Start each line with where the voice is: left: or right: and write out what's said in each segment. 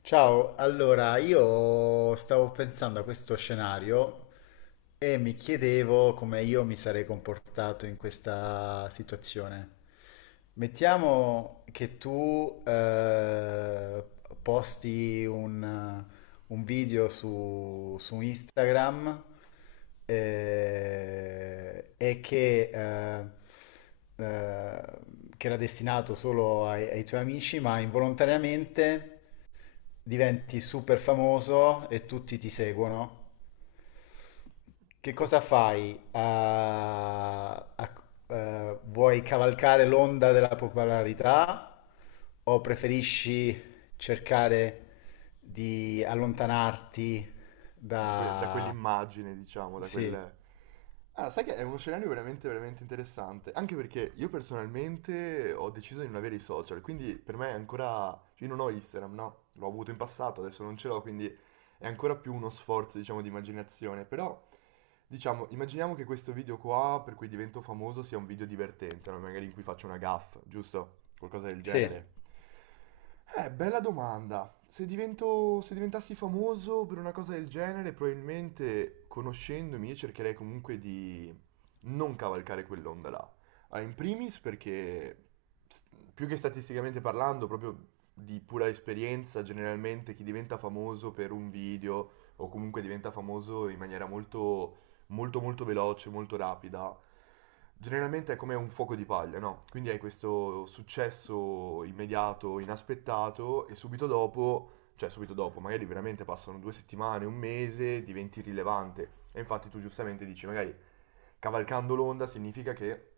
left: Ciao, allora io stavo pensando a questo scenario e mi chiedevo come io mi sarei comportato in questa situazione. Mettiamo che tu posti un video su Instagram e che, eh, era destinato solo ai tuoi amici, ma involontariamente diventi super famoso e tutti ti seguono. Che
right: Ok.
left: cosa fai? Vuoi cavalcare l'onda della popolarità o preferisci cercare di allontanarti
right: Da, que- da
left: da...
right: quell'immagine, diciamo, da
left: Sì,
right: quel... Ah, sai che è uno scenario veramente, veramente interessante, anche perché io personalmente ho deciso di non avere i social, quindi per me è ancora... cioè, io non ho Instagram, no? L'ho avuto in passato, adesso non ce l'ho, quindi è ancora più uno sforzo, diciamo, di immaginazione, però diciamo, immaginiamo che questo video qua, per cui divento famoso, sia un video divertente, no? Magari in cui faccio una gaffe, giusto? Qualcosa del
left: sì.
right: genere. Bella domanda. Se divento, se diventassi famoso per una cosa del genere, probabilmente conoscendomi io cercherei comunque di non cavalcare quell'onda là. Ah, in primis perché, s- più che statisticamente parlando, proprio di pura esperienza, generalmente chi diventa famoso per un video o comunque diventa famoso in maniera molto molto veloce, molto rapida, generalmente è come un fuoco di paglia, no? Quindi hai questo successo immediato, inaspettato e subito dopo, cioè subito dopo, magari veramente passano due settimane, un mese, diventi rilevante. E infatti tu giustamente dici, magari cavalcando l'onda significa che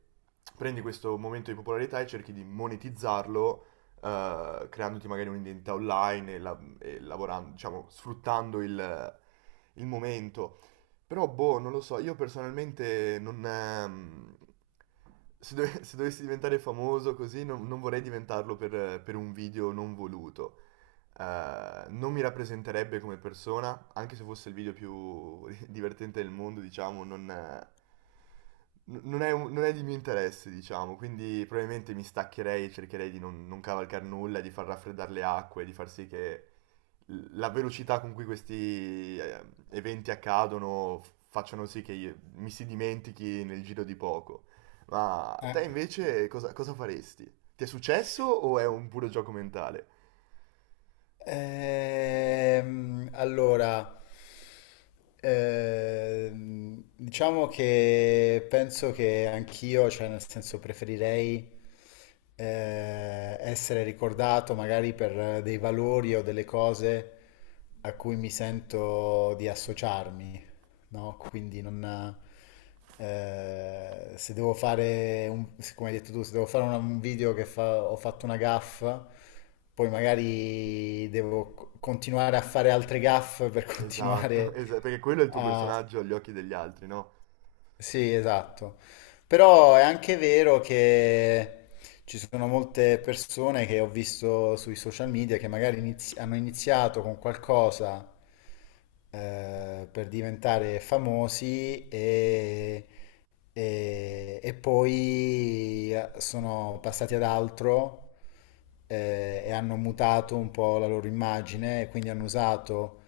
right: prendi questo momento di popolarità e cerchi di monetizzarlo. Creandoti magari un'identità online e, la- e lavorando, diciamo, sfruttando il momento. Però, boh, non lo so, io personalmente non... se, dove- se dovessi diventare famoso così, non, non vorrei diventarlo per un video non voluto. Non mi rappresenterebbe come persona, anche se fosse il video più divertente del mondo, diciamo, non, n- non è, un- non è di mio interesse, diciamo, quindi probabilmente mi staccherei, cercherei di non, non cavalcare nulla, di far raffreddare le acque, di far sì che la velocità con cui questi eventi accadono f- facciano sì che io- mi si dimentichi nel giro di poco. Ma
left: Eh.
right: te invece cosa, cosa faresti? Ti è successo o è un puro gioco mentale?
left: Allora, diciamo che penso che anch'io, cioè nel senso preferirei essere ricordato magari per dei valori o delle cose a cui mi sento di associarmi, no? Quindi non... se devo fare, un, come hai detto tu, se devo fare un video che ho fatto una gaffa, poi magari devo continuare a fare altre gaffe per
right: Esatto,
left: continuare
right: esa- perché quello è il tuo
left: a...
right: personaggio agli occhi degli altri, no?
left: Sì, esatto. Però è anche vero che ci sono molte persone che ho visto sui social media che magari hanno iniziato con qualcosa per diventare famosi e e poi sono passati ad altro e hanno mutato un po' la loro immagine e quindi hanno usato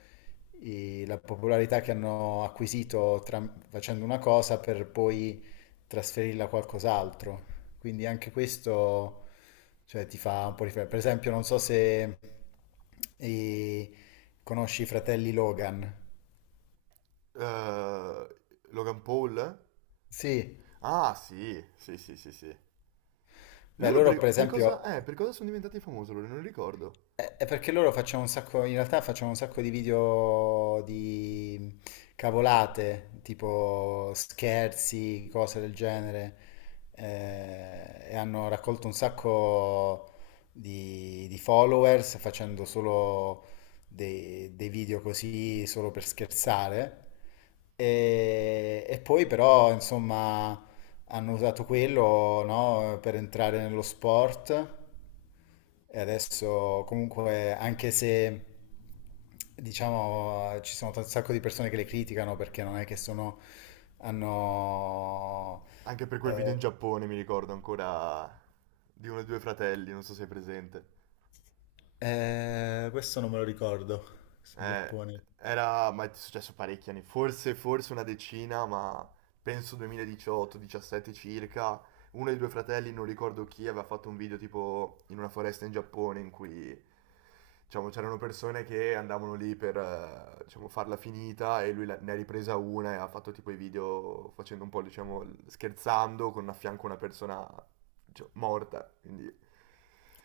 left: la popolarità che hanno acquisito facendo una cosa per poi trasferirla a qualcos'altro. Quindi anche questo, cioè, ti fa un po' riflettere. Per esempio, non so se eh, conosci i fratelli Logan.
right: Eh, Logan Paul?
left: Sì,
right: Ah, sì, sì, sì, sì, sì.
left: beh,
right: Loro
left: loro per esempio.
right: per cosa sono diventati famosi? Loro non ricordo.
left: È perché loro facciamo un sacco, in realtà facciamo un sacco di video di cavolate, tipo scherzi, cose del genere, e hanno raccolto un sacco di followers facendo solo dei video così, solo per scherzare. E poi però, insomma, hanno usato quello, no, per entrare nello sport e adesso comunque anche se diciamo ci sono un sacco di persone che le criticano perché non è che sono hanno.
right: Anche per quel video in
left: eh,
right: Giappone mi ricordo ancora di uno dei due fratelli, non so se è presente.
left: Questo non me lo ricordo, questo in
right: Eh,
left: Giappone.
right: Era, ma è successo parecchi anni, forse, forse una decina, ma penso 2018-17 circa. Uno dei due fratelli, non ricordo chi, aveva fatto un video tipo in una foresta in Giappone in cui, diciamo, c'erano persone che andavano lì per, diciamo, farla finita e lui la- ne ha ripresa una e ha fatto tipo i video facendo un po', diciamo, scherzando con a fianco una persona cioè, morta, quindi...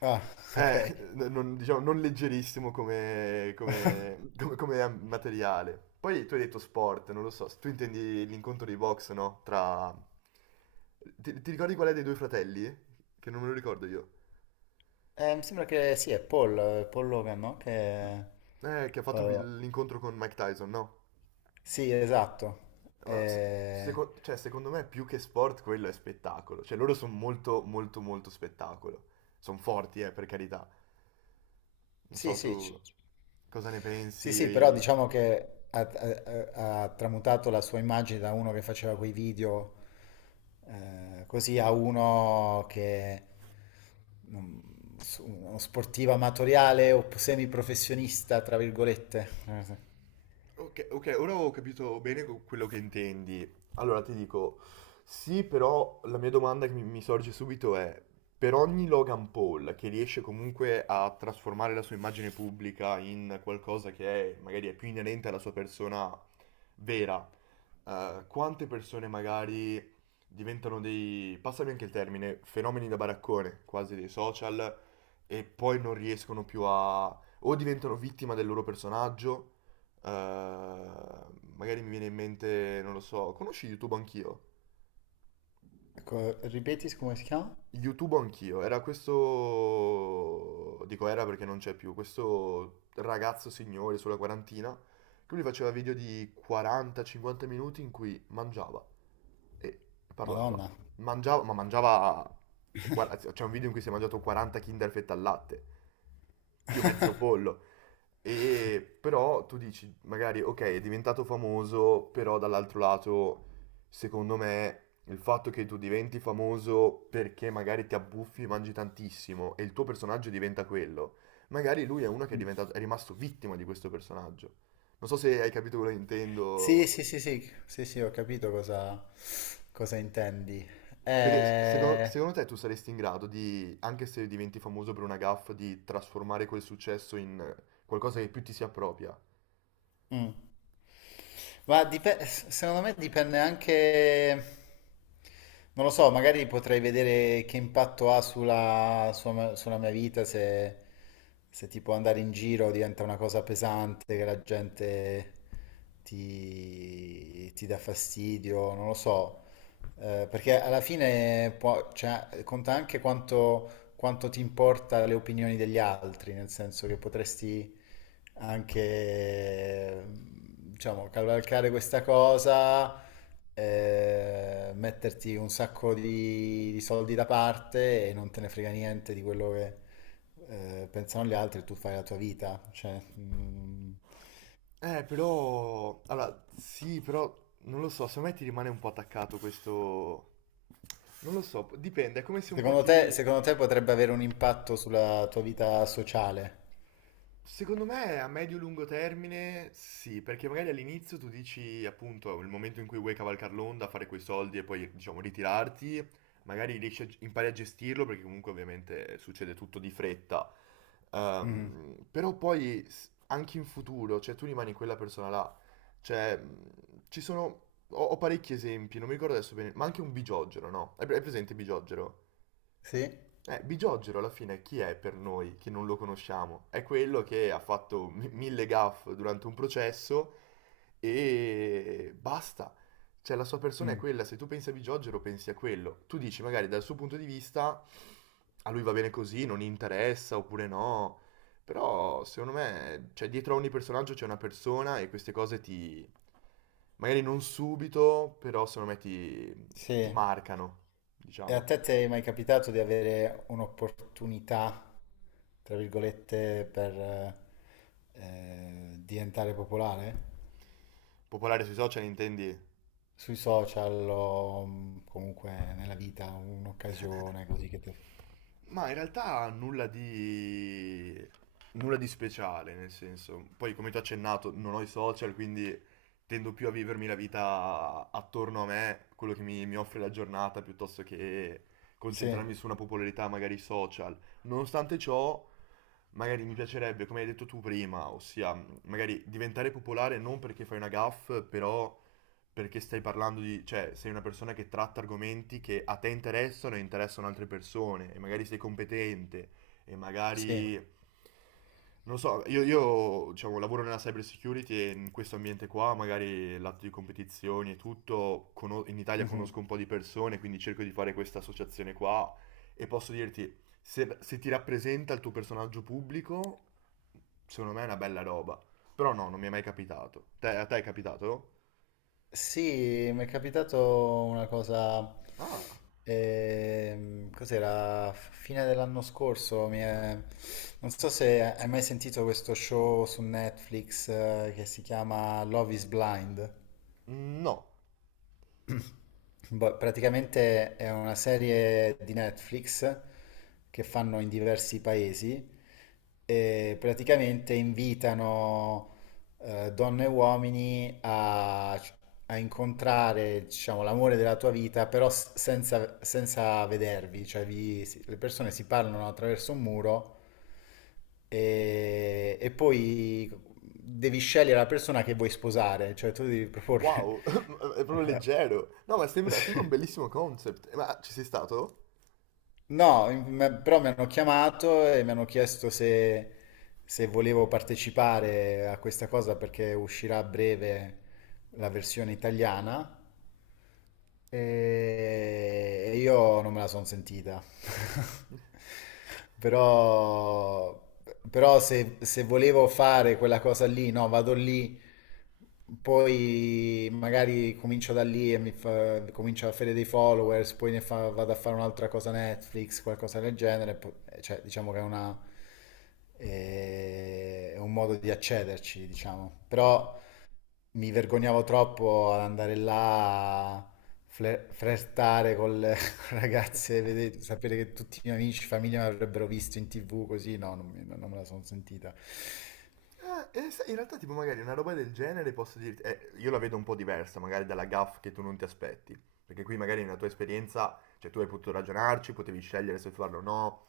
left: Ah, ok.
right: Eh, non, diciamo, non leggerissimo come, come- come- come materiale. Poi tu hai detto sport, non lo so, tu intendi l'incontro di box, no? Tra... Ti ricordi qual è dei due fratelli? Che non me lo ricordo io.
left: Mi sembra che sì, è Paul, Paul Logan, no? Che,
right: Che ha fatto
left: eh,
right: il- l'incontro con Mike Tyson, no?
left: sì, esatto.
right: Ma se- seco- cioè, secondo me più che sport quello è spettacolo. Cioè loro sono molto molto spettacolo. Sono forti, per carità. Non
left: Sì,
right: so, tu
left: sì,
right: cosa ne
left: sì,
right: pensi?
left: sì, però diciamo che ha tramutato la sua immagine da uno che faceva quei video così a uno che uno sportivo amatoriale o semiprofessionista, tra virgolette. Sì.
right: Ok, ok, ora ho capito bene co- quello che intendi. Allora ti dico, sì, però la mia domanda che mi sorge subito è, per ogni Logan Paul che riesce comunque a trasformare la sua immagine pubblica in qualcosa che è, magari è più inerente alla sua persona vera, quante persone magari diventano dei, passami anche il termine, fenomeni da baraccone, quasi dei social, e poi non riescono più a... o diventano vittima del loro personaggio. Magari mi viene in mente, non lo so, conosci YouTube Anch'io?
left: Ecco, ripeti come si chiama?
right: YouTube Anch'io, era questo, dico era perché non c'è più, questo ragazzo signore sulla quarantina che lui faceva video di 40-50 minuti in cui mangiava e parlava.
left: Madonna.
right: Mangiava, ma mangiava, cioè, guarda, c'è un video in cui si è mangiato 40 Kinder fette al latte, più mezzo pollo. E però tu dici, magari, ok, è diventato famoso, però dall'altro lato, secondo me, il fatto che tu diventi famoso perché magari ti abbuffi e mangi tantissimo e il tuo personaggio diventa quello, magari lui è uno che è diventato, è rimasto vittima di questo personaggio. Non so se hai capito quello che
left: Sì,
right: intendo.
left: sì, sì, sì, sì, sì, ho capito cosa, cosa intendi.
right: Perché s- secondo,
left: Eh,
right: secondo te tu saresti in grado di, anche se diventi famoso per una gaffe, di trasformare quel successo in qualcosa che più ti si appropria?
left: mm. Ma secondo me dipende anche, non lo so, magari potrei vedere che impatto ha sulla, sulla mia vita se, se tipo andare in giro diventa una cosa pesante, che la gente ti, ti dà fastidio, non lo so. Perché alla fine cioè, conta anche quanto quanto ti importa le opinioni degli altri, nel senso che potresti anche, diciamo, cavalcare questa cosa, metterti un sacco di soldi da parte e non te ne frega niente di quello che pensano gli altri, e tu fai la tua vita. Cioè, mm,
right: Però... Allora, sì, però non lo so, secondo me ti rimane un po' attaccato questo... Non lo so, dipende, è come se un po' ti...
left: secondo te potrebbe avere un impatto sulla tua vita sociale?
right: Secondo me a medio-lungo termine sì, perché magari all'inizio tu dici appunto il momento in cui vuoi cavalcare l'onda, fare quei soldi e poi diciamo ritirarti, magari riesci a, g- impari a gestirlo perché comunque ovviamente succede tutto di fretta.
left: Mm.
right: Però poi s- anche in futuro, cioè tu rimani quella persona là, cioè ci sono, ho, ho parecchi esempi, non mi ricordo adesso bene, ma anche un bigiogero, no? Hai pre- hai presente il bigiogero?
left: Sì?
right: Bigiorgero alla fine chi è per noi che non lo conosciamo? È quello che ha fatto mi- mille gaffe durante un processo e basta. Cioè la sua persona è
left: Mm.
right: quella, se tu pensi a Bigiorgero pensi a quello. Tu dici magari dal suo punto di vista a lui va bene così, non gli interessa oppure no. Però secondo me, cioè dietro a ogni personaggio c'è una persona e queste cose ti... magari non subito, però secondo me ti, ti
left: Sì.
right: marcano,
left: E a
right: diciamo.
left: te ti è mai capitato di avere un'opportunità, tra virgolette, per diventare popolare?
right: Popolare sui social intendi?
left: Sui social o comunque nella vita, un'occasione così che ti...
right: Ma in realtà nulla di speciale, nel senso. Poi come ti ho accennato, non ho i social, quindi tendo più a vivermi la vita attorno a me, quello che mi offre la giornata, piuttosto che
left: Sì,
right: concentrarmi su una popolarità magari social. Nonostante ciò, magari mi piacerebbe, come hai detto tu prima, ossia magari diventare popolare non perché fai una gaff, però perché stai parlando di, cioè, sei una persona che tratta argomenti che a te interessano e interessano altre persone, e magari sei competente, e
left: sì.
right: magari, non lo so, io, diciamo, lavoro nella cyber security e in questo ambiente qua, magari il lato di competizioni e tutto, cono- in Italia
left: Mhm.
right: conosco un po' di persone, quindi cerco di fare questa associazione qua, e posso dirti, se, se ti rappresenta il tuo personaggio pubblico, secondo me è una bella roba. Però no, non mi è mai capitato. Te- a te è capitato?
left: Sì, mi è capitato una cosa,
right: Ah,
left: cos'era, fine dell'anno scorso, non so se hai mai sentito questo show su Netflix, che si chiama Love is Blind.
right: no.
left: Boh, praticamente è una serie di Netflix che fanno in diversi paesi e praticamente invitano donne e uomini a, a incontrare, diciamo, l'amore della tua vita, però senza, senza vedervi, cioè le persone si parlano attraverso un muro e poi devi scegliere la persona che vuoi sposare, cioè tu devi proporre...
right: Wow, è proprio leggero. No, ma sembra, sembra un bellissimo concept. Ma ci sei stato?
left: No, però mi hanno chiamato e mi hanno chiesto se, se volevo partecipare a questa cosa perché uscirà a breve la versione italiana e io non me la sono sentita. Però, però se, se volevo fare quella cosa lì, no, vado lì, poi magari comincio da lì e comincio a fare dei followers, poi vado a fare un'altra cosa Netflix, qualcosa del genere, cioè diciamo che è una, è un modo di accederci, diciamo. Però mi vergognavo troppo ad andare là a flirtare con le ragazze, sapere che tutti i miei amici, famiglia mi avrebbero visto in TV così, no, non, non me la sono sentita.
right: Sai, in realtà, tipo, magari una roba del genere posso dirti. Io la vedo un po' diversa, magari dalla gaff che tu non ti aspetti. Perché qui magari nella tua esperienza, cioè tu hai potuto ragionarci, potevi scegliere se farlo o no.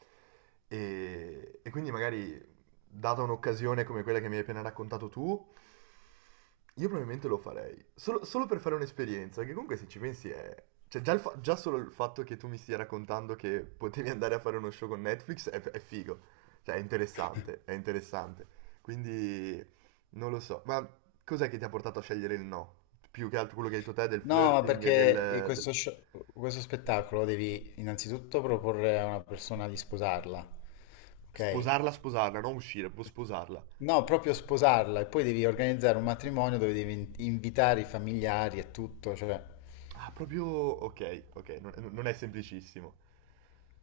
right: E quindi magari, data un'occasione come quella che mi hai appena raccontato tu, io probabilmente lo farei. Solo, solo per fare un'esperienza, perché comunque se ci pensi è... cioè già, il fa- già solo il fatto che tu mi stia raccontando che potevi andare a fare uno show con Netflix è figo. Cioè è interessante, è interessante. Quindi non lo so. Ma cos'è che ti ha portato a scegliere il no? Più che altro quello che hai detto te del
left: No, ma
right: flirting e del,
left: perché
right: del-
left: questo spettacolo devi innanzitutto proporre a una persona di sposarla, ok?
right: sposarla, sposarla, non uscire, proprio sposarla.
left: No, proprio sposarla e poi devi organizzare un matrimonio dove devi invitare i familiari e tutto, cioè...
right: Ah, proprio... Ok, ok, non, non è semplicissimo.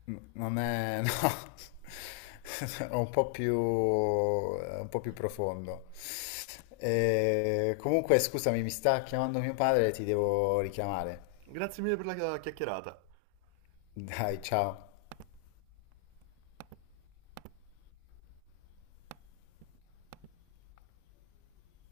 left: Non è, no, è un po' più, è un po' più profondo. Comunque, scusami, mi sta chiamando mio padre, ti devo richiamare.
right: Grazie mille per la chiacchierata.
left: Dai, ciao.